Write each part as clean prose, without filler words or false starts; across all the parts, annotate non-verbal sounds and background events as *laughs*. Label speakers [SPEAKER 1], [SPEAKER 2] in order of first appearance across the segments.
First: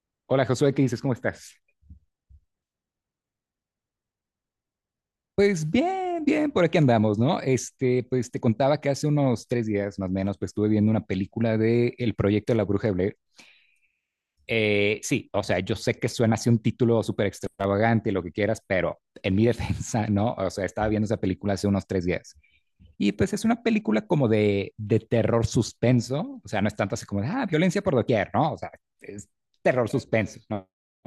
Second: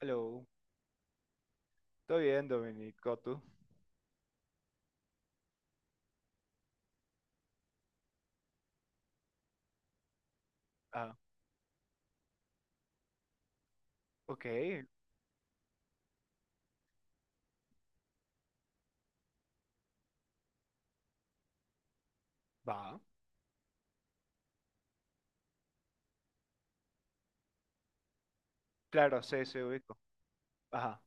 [SPEAKER 1] Hello.
[SPEAKER 2] Hola Josué, ¿qué dices? ¿Cómo estás?
[SPEAKER 1] ¿Todo bien, Dominico? ¿Tú?
[SPEAKER 2] Pues bien, bien, por aquí andamos, ¿no? Pues te contaba que hace unos tres días más o menos, pues estuve viendo una
[SPEAKER 1] Ah,
[SPEAKER 2] película de El proyecto de la Bruja de Blair.
[SPEAKER 1] ok,
[SPEAKER 2] Sí, o sea, yo sé que suena así un título súper extravagante y lo que quieras, pero en mi *laughs* defensa, ¿no? O sea, estaba viendo esa película hace unos tres días.
[SPEAKER 1] va.
[SPEAKER 2] Y pues es una película como de terror suspenso, o sea, no es tanto así como de, ah, violencia por doquier, ¿no? O sea,
[SPEAKER 1] Claro,
[SPEAKER 2] es
[SPEAKER 1] sí, sí,
[SPEAKER 2] terror
[SPEAKER 1] ubico.
[SPEAKER 2] suspenso, ¿no?
[SPEAKER 1] Ajá,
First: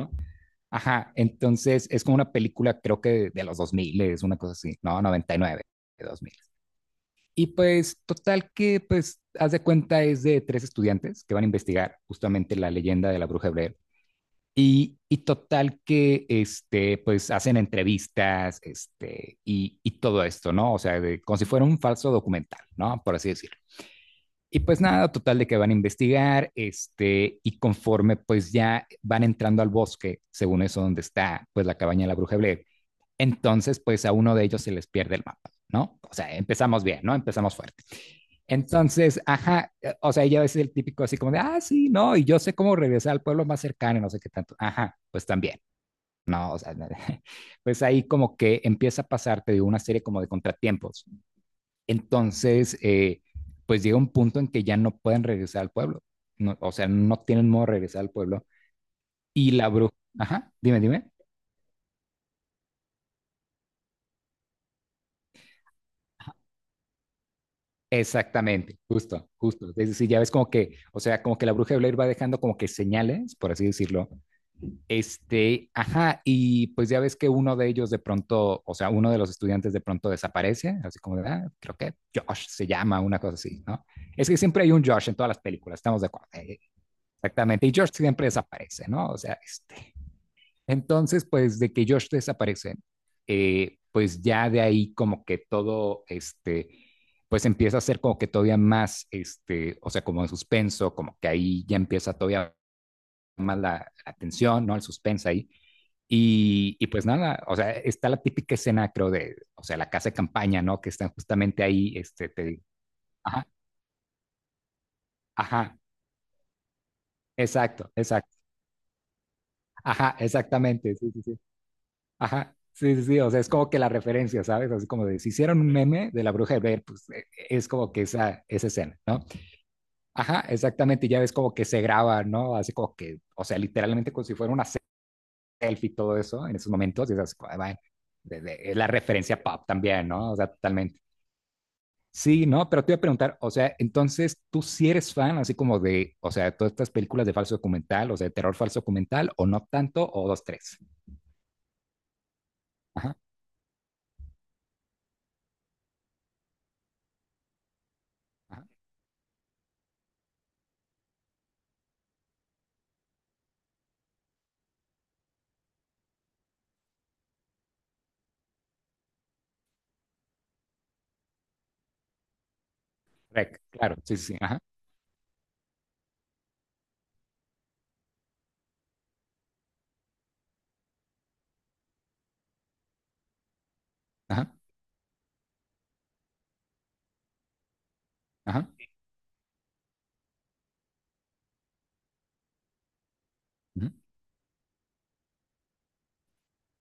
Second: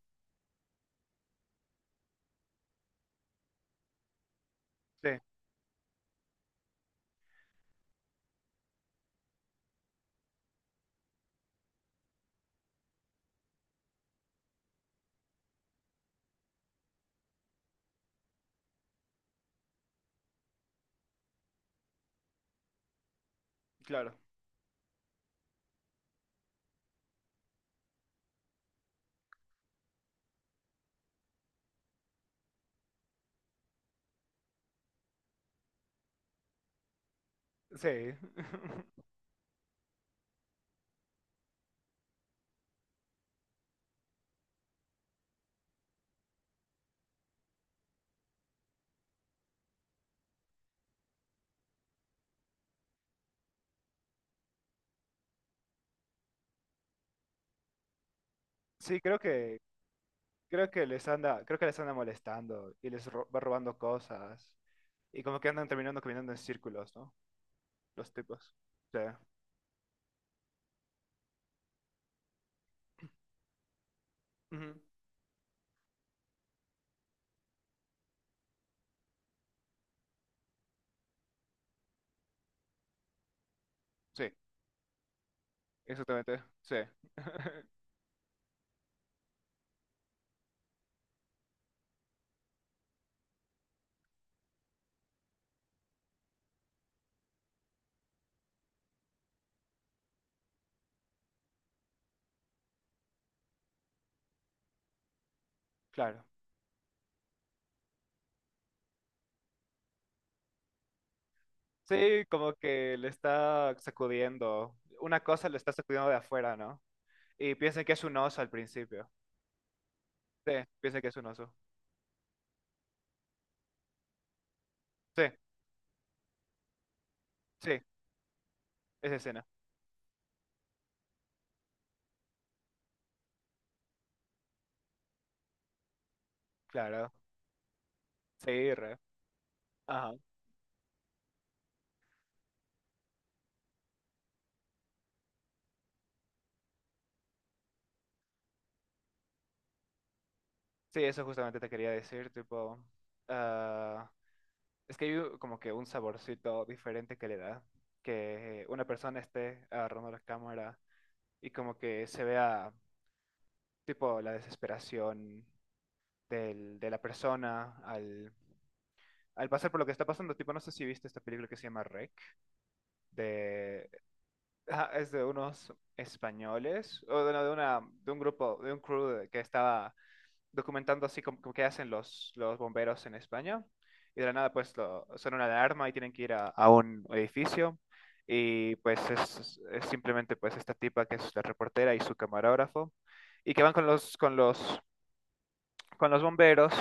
[SPEAKER 2] Ajá, entonces es como una película, creo que de los 2000 es una cosa así, no,
[SPEAKER 1] sí,
[SPEAKER 2] noventa y nueve de 2000. Y pues total que, pues, haz de cuenta es de tres estudiantes que van a investigar justamente la leyenda de la bruja hebrea. Y total que, pues, hacen entrevistas, y todo esto, ¿no? O sea, de- como si fuera un falso documental, ¿no? Por así decirlo.
[SPEAKER 1] claro.
[SPEAKER 2] Y pues nada, total de que van a investigar, y conforme pues ya van entrando al bosque, según eso donde está pues la cabaña de la bruja Blair, entonces pues a uno de ellos se les pierde el mapa, ¿no? O sea, empezamos bien, ¿no? Empezamos fuerte.
[SPEAKER 1] Sí. *laughs*
[SPEAKER 2] Entonces, ajá, o sea, ella es el típico así como de, ah, sí, no, y yo sé cómo regresar al pueblo más cercano, no sé qué tanto, ajá, pues también, no, o sea, *laughs* pues ahí como que empieza a pasarte de una serie como de contratiempos, entonces, pues llega un punto en que ya no pueden regresar al pueblo. No, o sea, no tienen modo de regresar al pueblo.
[SPEAKER 1] Sí,
[SPEAKER 2] Y la bruja, ajá,
[SPEAKER 1] creo
[SPEAKER 2] dime,
[SPEAKER 1] que les
[SPEAKER 2] dime.
[SPEAKER 1] anda, creo que les anda molestando y va robando cosas. Y como que andan terminando caminando en círculos, ¿no? Los tipos.
[SPEAKER 2] Exactamente,
[SPEAKER 1] Sí.
[SPEAKER 2] justo, justo. Es decir, ya ves como que, o sea, como que la bruja de Blair va dejando como que señales, por así decirlo.
[SPEAKER 1] Ujú.
[SPEAKER 2] Ajá, y pues ya ves que uno de ellos de pronto, o sea, uno de los estudiantes de pronto desaparece, así como de, ah, creo que Josh se llama, una cosa así, ¿no? Es
[SPEAKER 1] Sí,
[SPEAKER 2] que siempre hay un Josh en todas las películas, estamos de acuerdo.
[SPEAKER 1] exactamente. Sí. *laughs*
[SPEAKER 2] Exactamente. Y Josh siempre desaparece, ¿no? O sea, este. Entonces, pues de que Josh desaparece, pues ya de ahí como que todo, pues empieza a ser como que todavía más, o sea, como en suspenso, como que ahí ya empieza todavía más la tensión, ¿no? El suspenso ahí.
[SPEAKER 1] Claro.
[SPEAKER 2] Pues nada, o sea, está la típica escena, creo, de, o sea, la casa de campaña, ¿no? Que están justamente ahí,
[SPEAKER 1] Sí,
[SPEAKER 2] te
[SPEAKER 1] como
[SPEAKER 2] digo,
[SPEAKER 1] que le
[SPEAKER 2] ajá,
[SPEAKER 1] está sacudiendo. Una cosa le está
[SPEAKER 2] ajá,
[SPEAKER 1] sacudiendo de afuera, ¿no? Y piensan
[SPEAKER 2] exacto,
[SPEAKER 1] que es un
[SPEAKER 2] exacto,
[SPEAKER 1] oso al principio.
[SPEAKER 2] ajá,
[SPEAKER 1] Sí,
[SPEAKER 2] exactamente,
[SPEAKER 1] piensan que
[SPEAKER 2] sí,
[SPEAKER 1] es
[SPEAKER 2] sí,
[SPEAKER 1] un
[SPEAKER 2] sí.
[SPEAKER 1] oso.
[SPEAKER 2] Ajá, sí, sí, sí, o sea, es como que la referencia, ¿sabes? Así como de
[SPEAKER 1] Sí,
[SPEAKER 2] si hicieron un meme de la bruja de Blair, pues es
[SPEAKER 1] sí,
[SPEAKER 2] como que esa escena,
[SPEAKER 1] esa
[SPEAKER 2] ¿no?
[SPEAKER 1] escena,
[SPEAKER 2] Ajá, exactamente, y ya ves como que se graba, ¿no? Así como que, o sea, literalmente como si fuera una selfie y todo eso en esos momentos, y
[SPEAKER 1] claro.
[SPEAKER 2] es así, como, ah, va, de-
[SPEAKER 1] Sí,
[SPEAKER 2] es la
[SPEAKER 1] re.
[SPEAKER 2] referencia pop también,
[SPEAKER 1] Ajá.
[SPEAKER 2] ¿no? O sea, totalmente. Sí, ¿no? Pero te iba a preguntar, o sea, entonces, ¿tú sí eres fan así como de, o sea, todas estas películas de falso documental, o sea, de terror falso documental, o no tanto, o dos, tres?
[SPEAKER 1] Sí, eso justamente te quería decir, tipo,
[SPEAKER 2] Ajá,
[SPEAKER 1] ah, es que como que un saborcito diferente que le da
[SPEAKER 2] ajá.
[SPEAKER 1] que una persona esté agarrando la cámara y como que se vea, tipo, la desesperación de la persona al pasar por lo que está pasando. Tipo, no sé si viste esta película que se llama Rec,
[SPEAKER 2] Rec,
[SPEAKER 1] de,
[SPEAKER 2] claro, sí, sí, sí, ajá,
[SPEAKER 1] ajá, es de unos españoles, o de, no, de una, de un grupo, de un crew que estaba documentando así como, como qué hacen los bomberos en España. Y de la
[SPEAKER 2] ajá.
[SPEAKER 1] nada, pues, lo, son una alarma y tienen que ir a un edificio.
[SPEAKER 2] Ajá.
[SPEAKER 1] Y pues es simplemente pues esta tipa que es la reportera y su camarógrafo. Y que van
[SPEAKER 2] Ujú.
[SPEAKER 1] con los bomberos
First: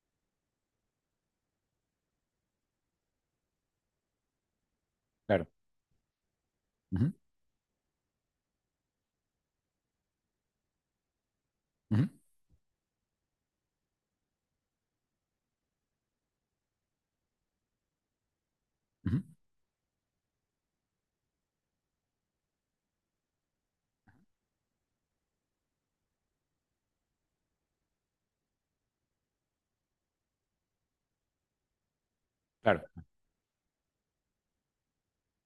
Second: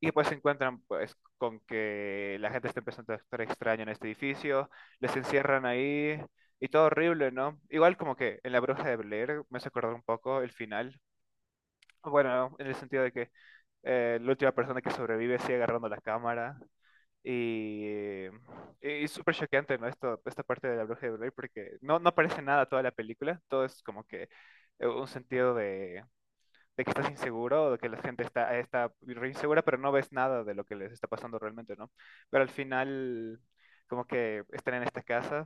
[SPEAKER 1] y pues se encuentran pues con que la gente está empezando a actuar extraño en este edificio, les
[SPEAKER 2] Claro.
[SPEAKER 1] encierran ahí y todo
[SPEAKER 2] Ujú,
[SPEAKER 1] horrible, ¿no? Igual como que en La Bruja de Blair me hace acordar un poco el final,
[SPEAKER 2] ujú,
[SPEAKER 1] bueno, en el sentido de que la última persona que sobrevive sigue agarrando la cámara. Y es
[SPEAKER 2] ujú.
[SPEAKER 1] súper choqueante, ¿no? Esto, esta parte de la bruja de Blair, porque no aparece nada toda la película, todo es como que un sentido de que estás inseguro o de que la gente está re insegura, pero no ves nada de lo que les está pasando realmente, ¿no? Pero al
[SPEAKER 2] Claro.
[SPEAKER 1] final, como que están en esta casa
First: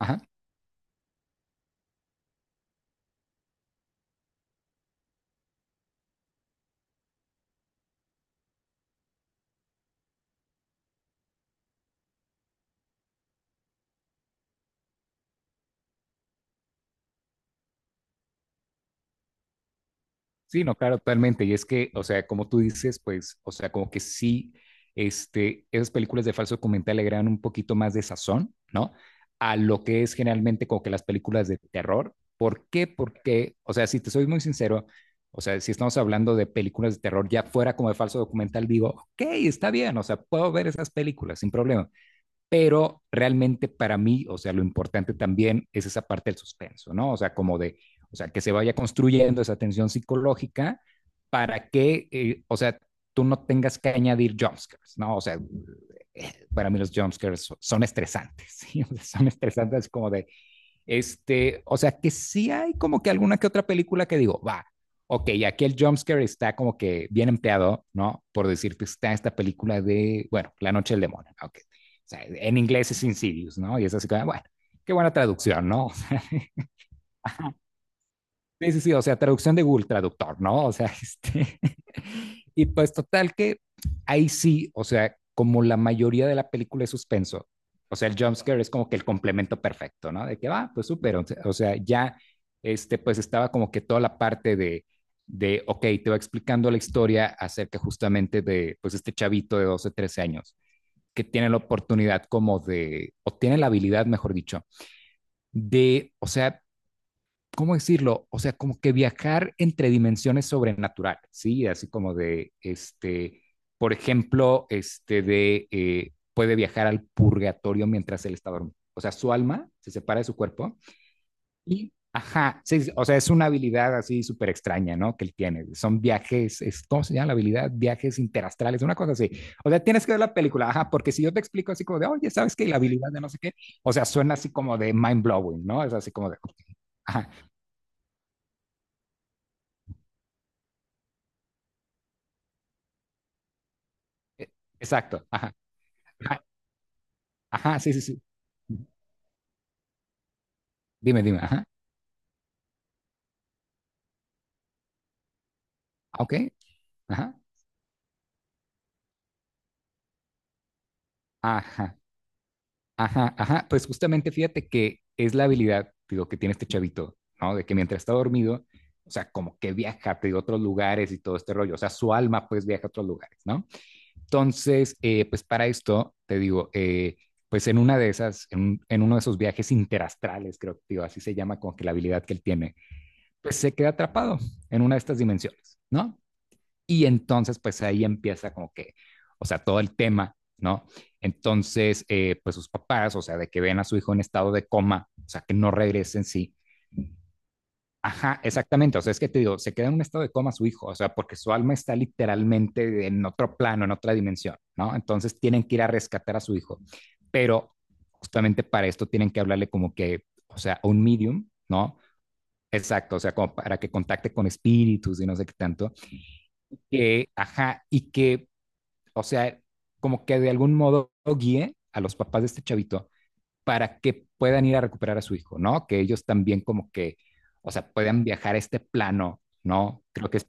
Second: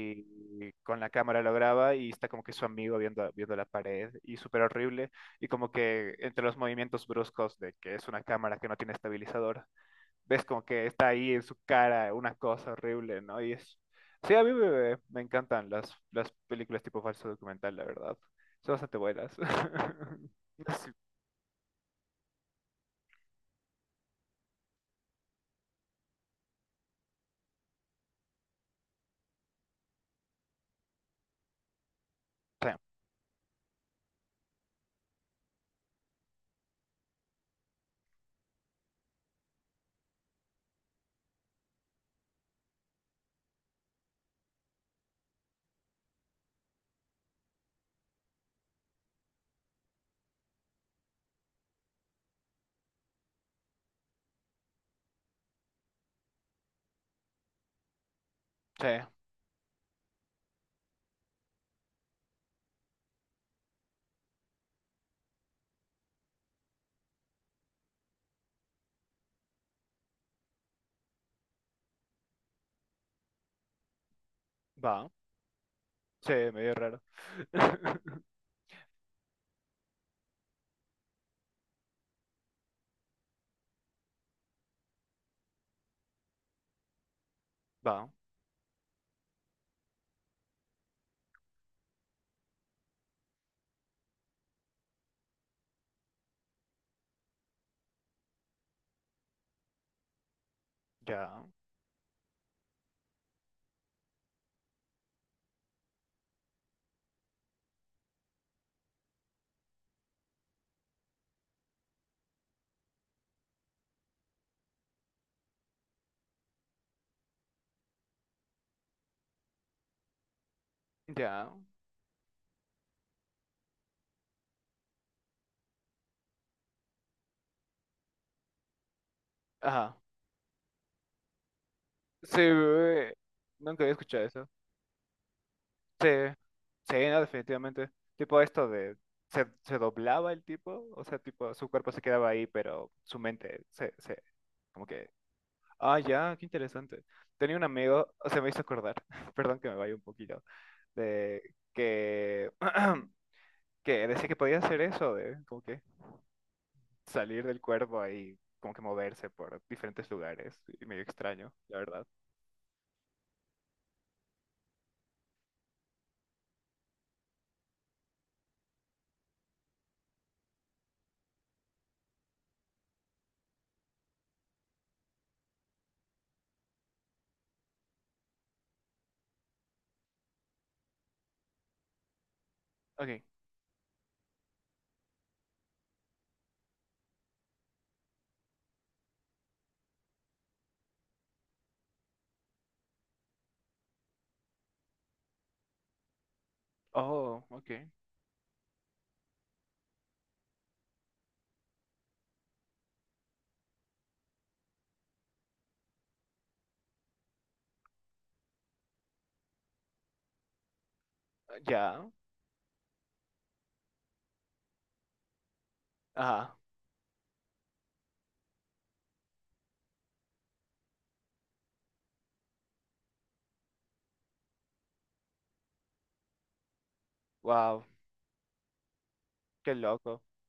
[SPEAKER 2] Ajá.
[SPEAKER 1] con la cámara lo graba y está como que su amigo viendo, viendo la pared y súper horrible y como que entre los movimientos bruscos de que es una cámara que no tiene estabilizador ves como que está ahí en su cara una cosa horrible, ¿no? Y es... Sí, a mí me encantan las películas tipo falso documental, la verdad. Son bastante buenas. *laughs*
[SPEAKER 2] Sí, no,
[SPEAKER 1] Sí,
[SPEAKER 2] claro, totalmente. Y es que, o sea, como tú dices, pues, o sea, como que sí, esas películas de falso documental le agregan un poquito más de sazón, ¿no? A lo que es generalmente como que las películas de terror. ¿Por
[SPEAKER 1] sí,
[SPEAKER 2] qué? Porque, o sea, si te soy muy sincero, o sea, si estamos hablando de películas de terror ya fuera como de falso documental, digo, ok, está bien, o sea, puedo ver esas películas sin problema. Pero realmente para mí, o sea, lo importante también es esa parte del suspenso, ¿no? O sea, como de, o sea, que se vaya construyendo esa tensión psicológica para que, o sea, tú no tengas que añadir jumpscares, ¿no? O sea, para mí los jumpscares son estresantes, *laughs* ¿sí?
[SPEAKER 1] sí,
[SPEAKER 2] O sea, son estresantes como de, o sea, que sí hay como que alguna que otra película que digo, va, ok, aquí el jumpscare está como que bien empleado, ¿no? Por decirte, está esta película de, bueno, La Noche del Demonio, ok. O sea, en inglés es Insidious, ¿no? Y es así como, bueno, qué
[SPEAKER 1] va.
[SPEAKER 2] buena traducción, ¿no?
[SPEAKER 1] Sí, medio raro. *laughs*
[SPEAKER 2] Sí, sí, sí, o sea, traducción de Google Traductor, ¿no? O sea, este... *laughs* Y pues total que ahí sí, o sea, como la mayoría de la película es suspenso, o
[SPEAKER 1] Va,
[SPEAKER 2] sea, el jumpscare es como que el complemento perfecto, ¿no? De que va, ah, pues súper, o sea, ya, pues estaba como que toda la parte de, ok, te va explicando la historia acerca justamente de, pues, este chavito de 12 o 13 años que
[SPEAKER 1] ya,
[SPEAKER 2] tiene la oportunidad como de, o tiene la habilidad, mejor dicho, de, o sea, ¿cómo decirlo? O sea, como que viajar entre dimensiones sobrenatural, ¿sí? Así como de, por ejemplo, este de, puede viajar al purgatorio mientras él está dormido. O sea, su alma se separa de su cuerpo
[SPEAKER 1] ya.
[SPEAKER 2] y, ajá, sí, sí, o sea, es una habilidad así súper extraña, ¿no? Que él tiene. Son viajes, es, ¿cómo se llama la habilidad? Viajes interastrales, una cosa así. O sea,
[SPEAKER 1] Ajá.
[SPEAKER 2] tienes que ver la película, ajá, porque si yo te explico así como de, oye,
[SPEAKER 1] Sí,
[SPEAKER 2] ¿sabes qué? La habilidad de no sé qué,
[SPEAKER 1] nunca
[SPEAKER 2] o
[SPEAKER 1] había
[SPEAKER 2] sea,
[SPEAKER 1] escuchado
[SPEAKER 2] suena
[SPEAKER 1] eso.
[SPEAKER 2] así como de mind blowing, ¿no? Es
[SPEAKER 1] Sí,
[SPEAKER 2] así como de,
[SPEAKER 1] sí, no,
[SPEAKER 2] ajá.
[SPEAKER 1] definitivamente. Tipo esto de... Se doblaba el tipo, o sea, tipo, su cuerpo se quedaba ahí, pero su mente
[SPEAKER 2] E-
[SPEAKER 1] como que
[SPEAKER 2] Exacto. Ajá.
[SPEAKER 1] ah, ya,
[SPEAKER 2] Ajá.
[SPEAKER 1] qué interesante. Tenía un
[SPEAKER 2] Ajá. Sí, sí,
[SPEAKER 1] amigo,
[SPEAKER 2] sí.
[SPEAKER 1] o sea, me hizo acordar, *laughs* perdón que me vaya un poquito,
[SPEAKER 2] Dime, dime.
[SPEAKER 1] de
[SPEAKER 2] Ajá.
[SPEAKER 1] que, *clears throat* que decía que podía hacer eso, de como que
[SPEAKER 2] Ah, ok. Ajá.
[SPEAKER 1] salir del cuerpo y como que moverse por diferentes lugares, y medio extraño, la
[SPEAKER 2] Ajá.
[SPEAKER 1] verdad.
[SPEAKER 2] Ajá. Ajá. Pues justamente fíjate que es la habilidad, digo, que tiene este chavito, ¿no? De que mientras está dormido, o sea, como que viaja te digo, a otros lugares y todo este rollo. O sea, su alma pues viaja a otros lugares, ¿no? Entonces, pues para esto, te digo, pues en una de esas, en, un- en uno de esos viajes interastrales, creo que, digo, así se llama como que la habilidad que él tiene,
[SPEAKER 1] Okay,
[SPEAKER 2] pues se queda atrapado en una de estas dimensiones, ¿no? Y entonces, pues ahí empieza como que, o sea, todo el tema, ¿no? Entonces, pues sus papás, o sea, de que ven a su hijo en estado de coma, o sea, que no regrese en sí.
[SPEAKER 1] oh, okay,
[SPEAKER 2] Ajá, exactamente. O sea, es que te digo, se queda en un estado de coma su hijo, o sea, porque su alma está literalmente en otro plano, en otra dimensión, ¿no? Entonces tienen que ir a rescatar a su hijo, pero justamente para esto tienen que hablarle como que, o sea, a un medium, ¿no?
[SPEAKER 1] ya,
[SPEAKER 2] Exacto, o sea, como para que contacte con espíritus y no sé qué tanto.
[SPEAKER 1] ah,
[SPEAKER 2] Que, ajá, y que o sea, como que de algún modo guíe a los papás de este chavito para que puedan ir a recuperar a su hijo, ¿no? Que ellos también como que, o
[SPEAKER 1] wow,
[SPEAKER 2] sea, puedan viajar a este plano,
[SPEAKER 1] qué
[SPEAKER 2] ¿no?
[SPEAKER 1] loco.
[SPEAKER 2] Creo que es...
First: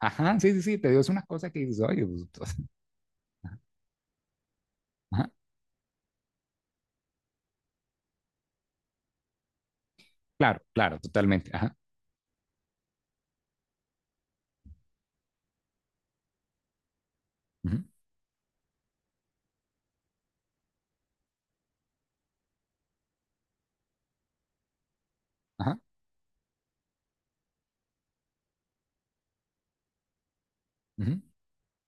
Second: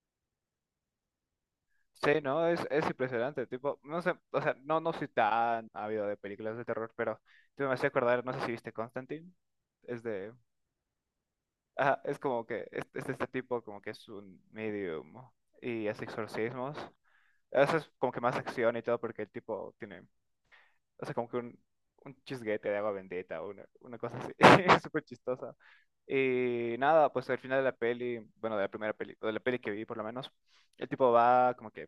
[SPEAKER 2] Ajá, sí, sí, sí, te digo, es una cosa que dices, oye,
[SPEAKER 1] Sí,
[SPEAKER 2] pues, o
[SPEAKER 1] no,
[SPEAKER 2] sea,
[SPEAKER 1] es impresionante, tipo, no sé, o sea, no soy
[SPEAKER 2] ajá,
[SPEAKER 1] tan ávido de películas de terror, pero tipo, me hace acordar, no sé si viste Constantine, es de
[SPEAKER 2] claro, claro, totalmente, ajá,
[SPEAKER 1] ajá, es como que es este tipo como que es un medium y hace exorcismos. Eso
[SPEAKER 2] ujú,
[SPEAKER 1] es como que más acción y todo porque el tipo tiene, o sea, como que un chisguete de agua bendita, una cosa así, *laughs* es súper chistosa.
[SPEAKER 2] ajá,
[SPEAKER 1] Y nada, pues al final de la peli, bueno, de la primera peli, o de la peli que vi por lo menos, el tipo
[SPEAKER 2] ujú,
[SPEAKER 1] va como que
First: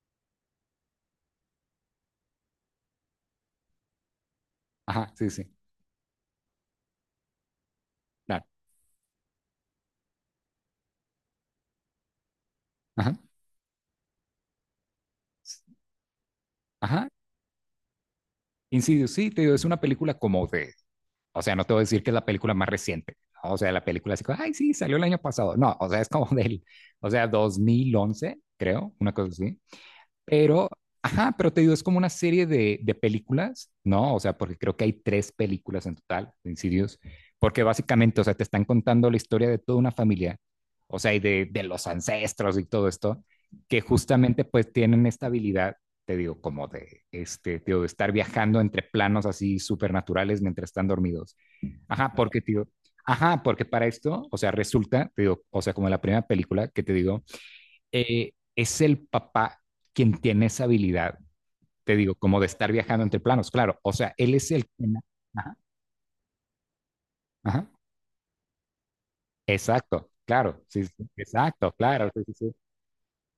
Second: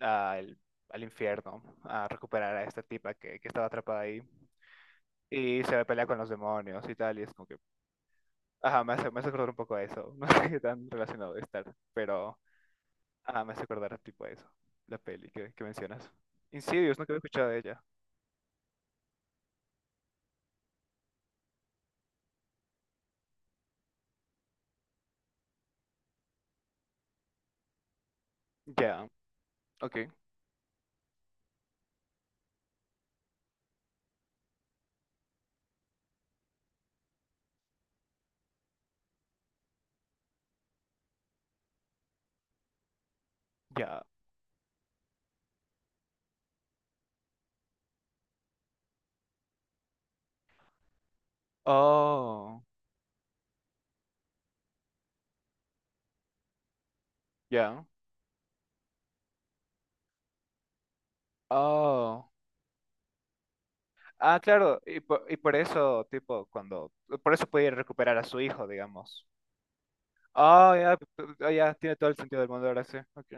[SPEAKER 1] al, al infierno a recuperar a esta tipa que estaba atrapada ahí
[SPEAKER 2] ajá, sí, sí,
[SPEAKER 1] y se pelea con los demonios y tal, y es como que
[SPEAKER 2] claro,
[SPEAKER 1] ajá, me hace acordar un poco a eso. *laughs* No sé qué tan relacionado de estar, pero
[SPEAKER 2] ajá,
[SPEAKER 1] ajá, me hace acordar tipo a eso. La peli
[SPEAKER 2] s-
[SPEAKER 1] que mencionas. Insidious,
[SPEAKER 2] ajá,
[SPEAKER 1] nunca había escuchado de ella.
[SPEAKER 2] Insidious, sí, te digo, es una película como de. O sea, no te voy a decir que es la película más reciente. ¿No? O sea, la película así como, ay, sí, salió el año pasado. No, o sea, es como *laughs* del, o sea, 2011, creo,
[SPEAKER 1] Ya,
[SPEAKER 2] una cosa así.
[SPEAKER 1] ok,
[SPEAKER 2] Pero, ajá, pero te digo, es como una serie de películas, ¿no? O sea, porque creo que hay tres películas en total de Insidious, porque básicamente, o sea, te están contando la historia de toda una familia, o sea, y de, los ancestros y todo esto, que
[SPEAKER 1] ya.
[SPEAKER 2] justamente pues tienen esta habilidad te digo, como de, te digo, de estar viajando entre planos así supernaturales mientras están dormidos. Ajá, porque,
[SPEAKER 1] Oh,
[SPEAKER 2] tío, ajá, porque para esto, o sea, resulta, te digo, o sea, como en la primera película que te digo,
[SPEAKER 1] ya.
[SPEAKER 2] es el papá quien tiene esa habilidad, te digo,
[SPEAKER 1] Oh.
[SPEAKER 2] como de estar viajando entre planos, claro, o sea, él
[SPEAKER 1] Ah,
[SPEAKER 2] es el que...
[SPEAKER 1] claro, y por
[SPEAKER 2] Ajá,
[SPEAKER 1] eso, tipo, cuando. Por eso
[SPEAKER 2] ajá,
[SPEAKER 1] puede recuperar a su hijo, digamos.
[SPEAKER 2] exacto, claro,
[SPEAKER 1] Oh,
[SPEAKER 2] sí, sí,
[SPEAKER 1] ya, p- ah,
[SPEAKER 2] exacto,
[SPEAKER 1] ya, tiene todo
[SPEAKER 2] claro,
[SPEAKER 1] el
[SPEAKER 2] sí, sí,
[SPEAKER 1] sentido del
[SPEAKER 2] sí,
[SPEAKER 1] mundo ahora sí. Ok,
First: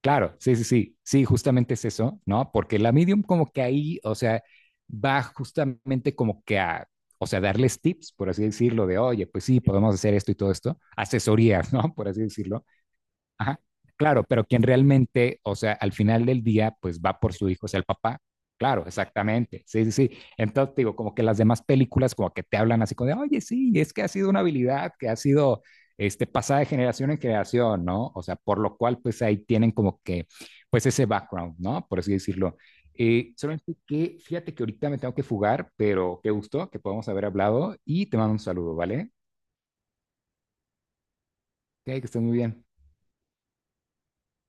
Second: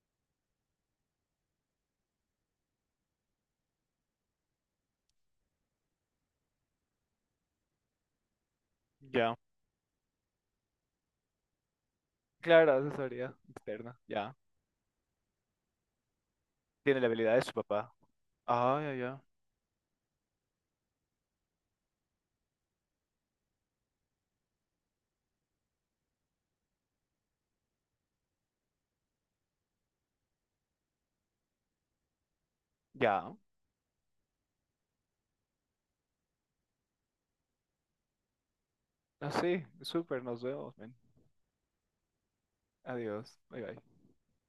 [SPEAKER 2] claro, sí, sí, sí, sí, justamente es eso, ¿no? Porque la medium como que ahí, o sea, va justamente como que a, o sea, darles tips, por así decirlo, de, oye,
[SPEAKER 1] ya.
[SPEAKER 2] pues sí, podemos hacer esto y todo esto, asesorías, ¿no? Por así decirlo.
[SPEAKER 1] Claro, asesoría
[SPEAKER 2] Ajá,
[SPEAKER 1] externa,
[SPEAKER 2] claro,
[SPEAKER 1] ya.
[SPEAKER 2] pero quien realmente, o sea, al final del día,
[SPEAKER 1] Tiene
[SPEAKER 2] pues
[SPEAKER 1] la
[SPEAKER 2] va
[SPEAKER 1] habilidad
[SPEAKER 2] por
[SPEAKER 1] de
[SPEAKER 2] su
[SPEAKER 1] su
[SPEAKER 2] hijo, o sea, el
[SPEAKER 1] papá.
[SPEAKER 2] papá.
[SPEAKER 1] Ah,
[SPEAKER 2] Claro,
[SPEAKER 1] ya, ya.
[SPEAKER 2] exactamente. Sí, sí, sí. Entonces, digo, como que las demás películas como que te hablan así como de, oye, sí, es que ha sido una habilidad que ha sido pasada de generación en generación, ¿no? O sea, por lo cual, pues ahí tienen como que, pues ese background, ¿no? Por así decirlo. Eh,
[SPEAKER 1] Ya.
[SPEAKER 2] solamente que, fíjate que ahorita me tengo que fugar, pero qué gusto que podamos haber hablado y te mando un saludo, ¿vale?
[SPEAKER 1] Así, súper, nos vemos, men.
[SPEAKER 2] Ok, que estés muy bien.
[SPEAKER 1] Adiós. Bye bye.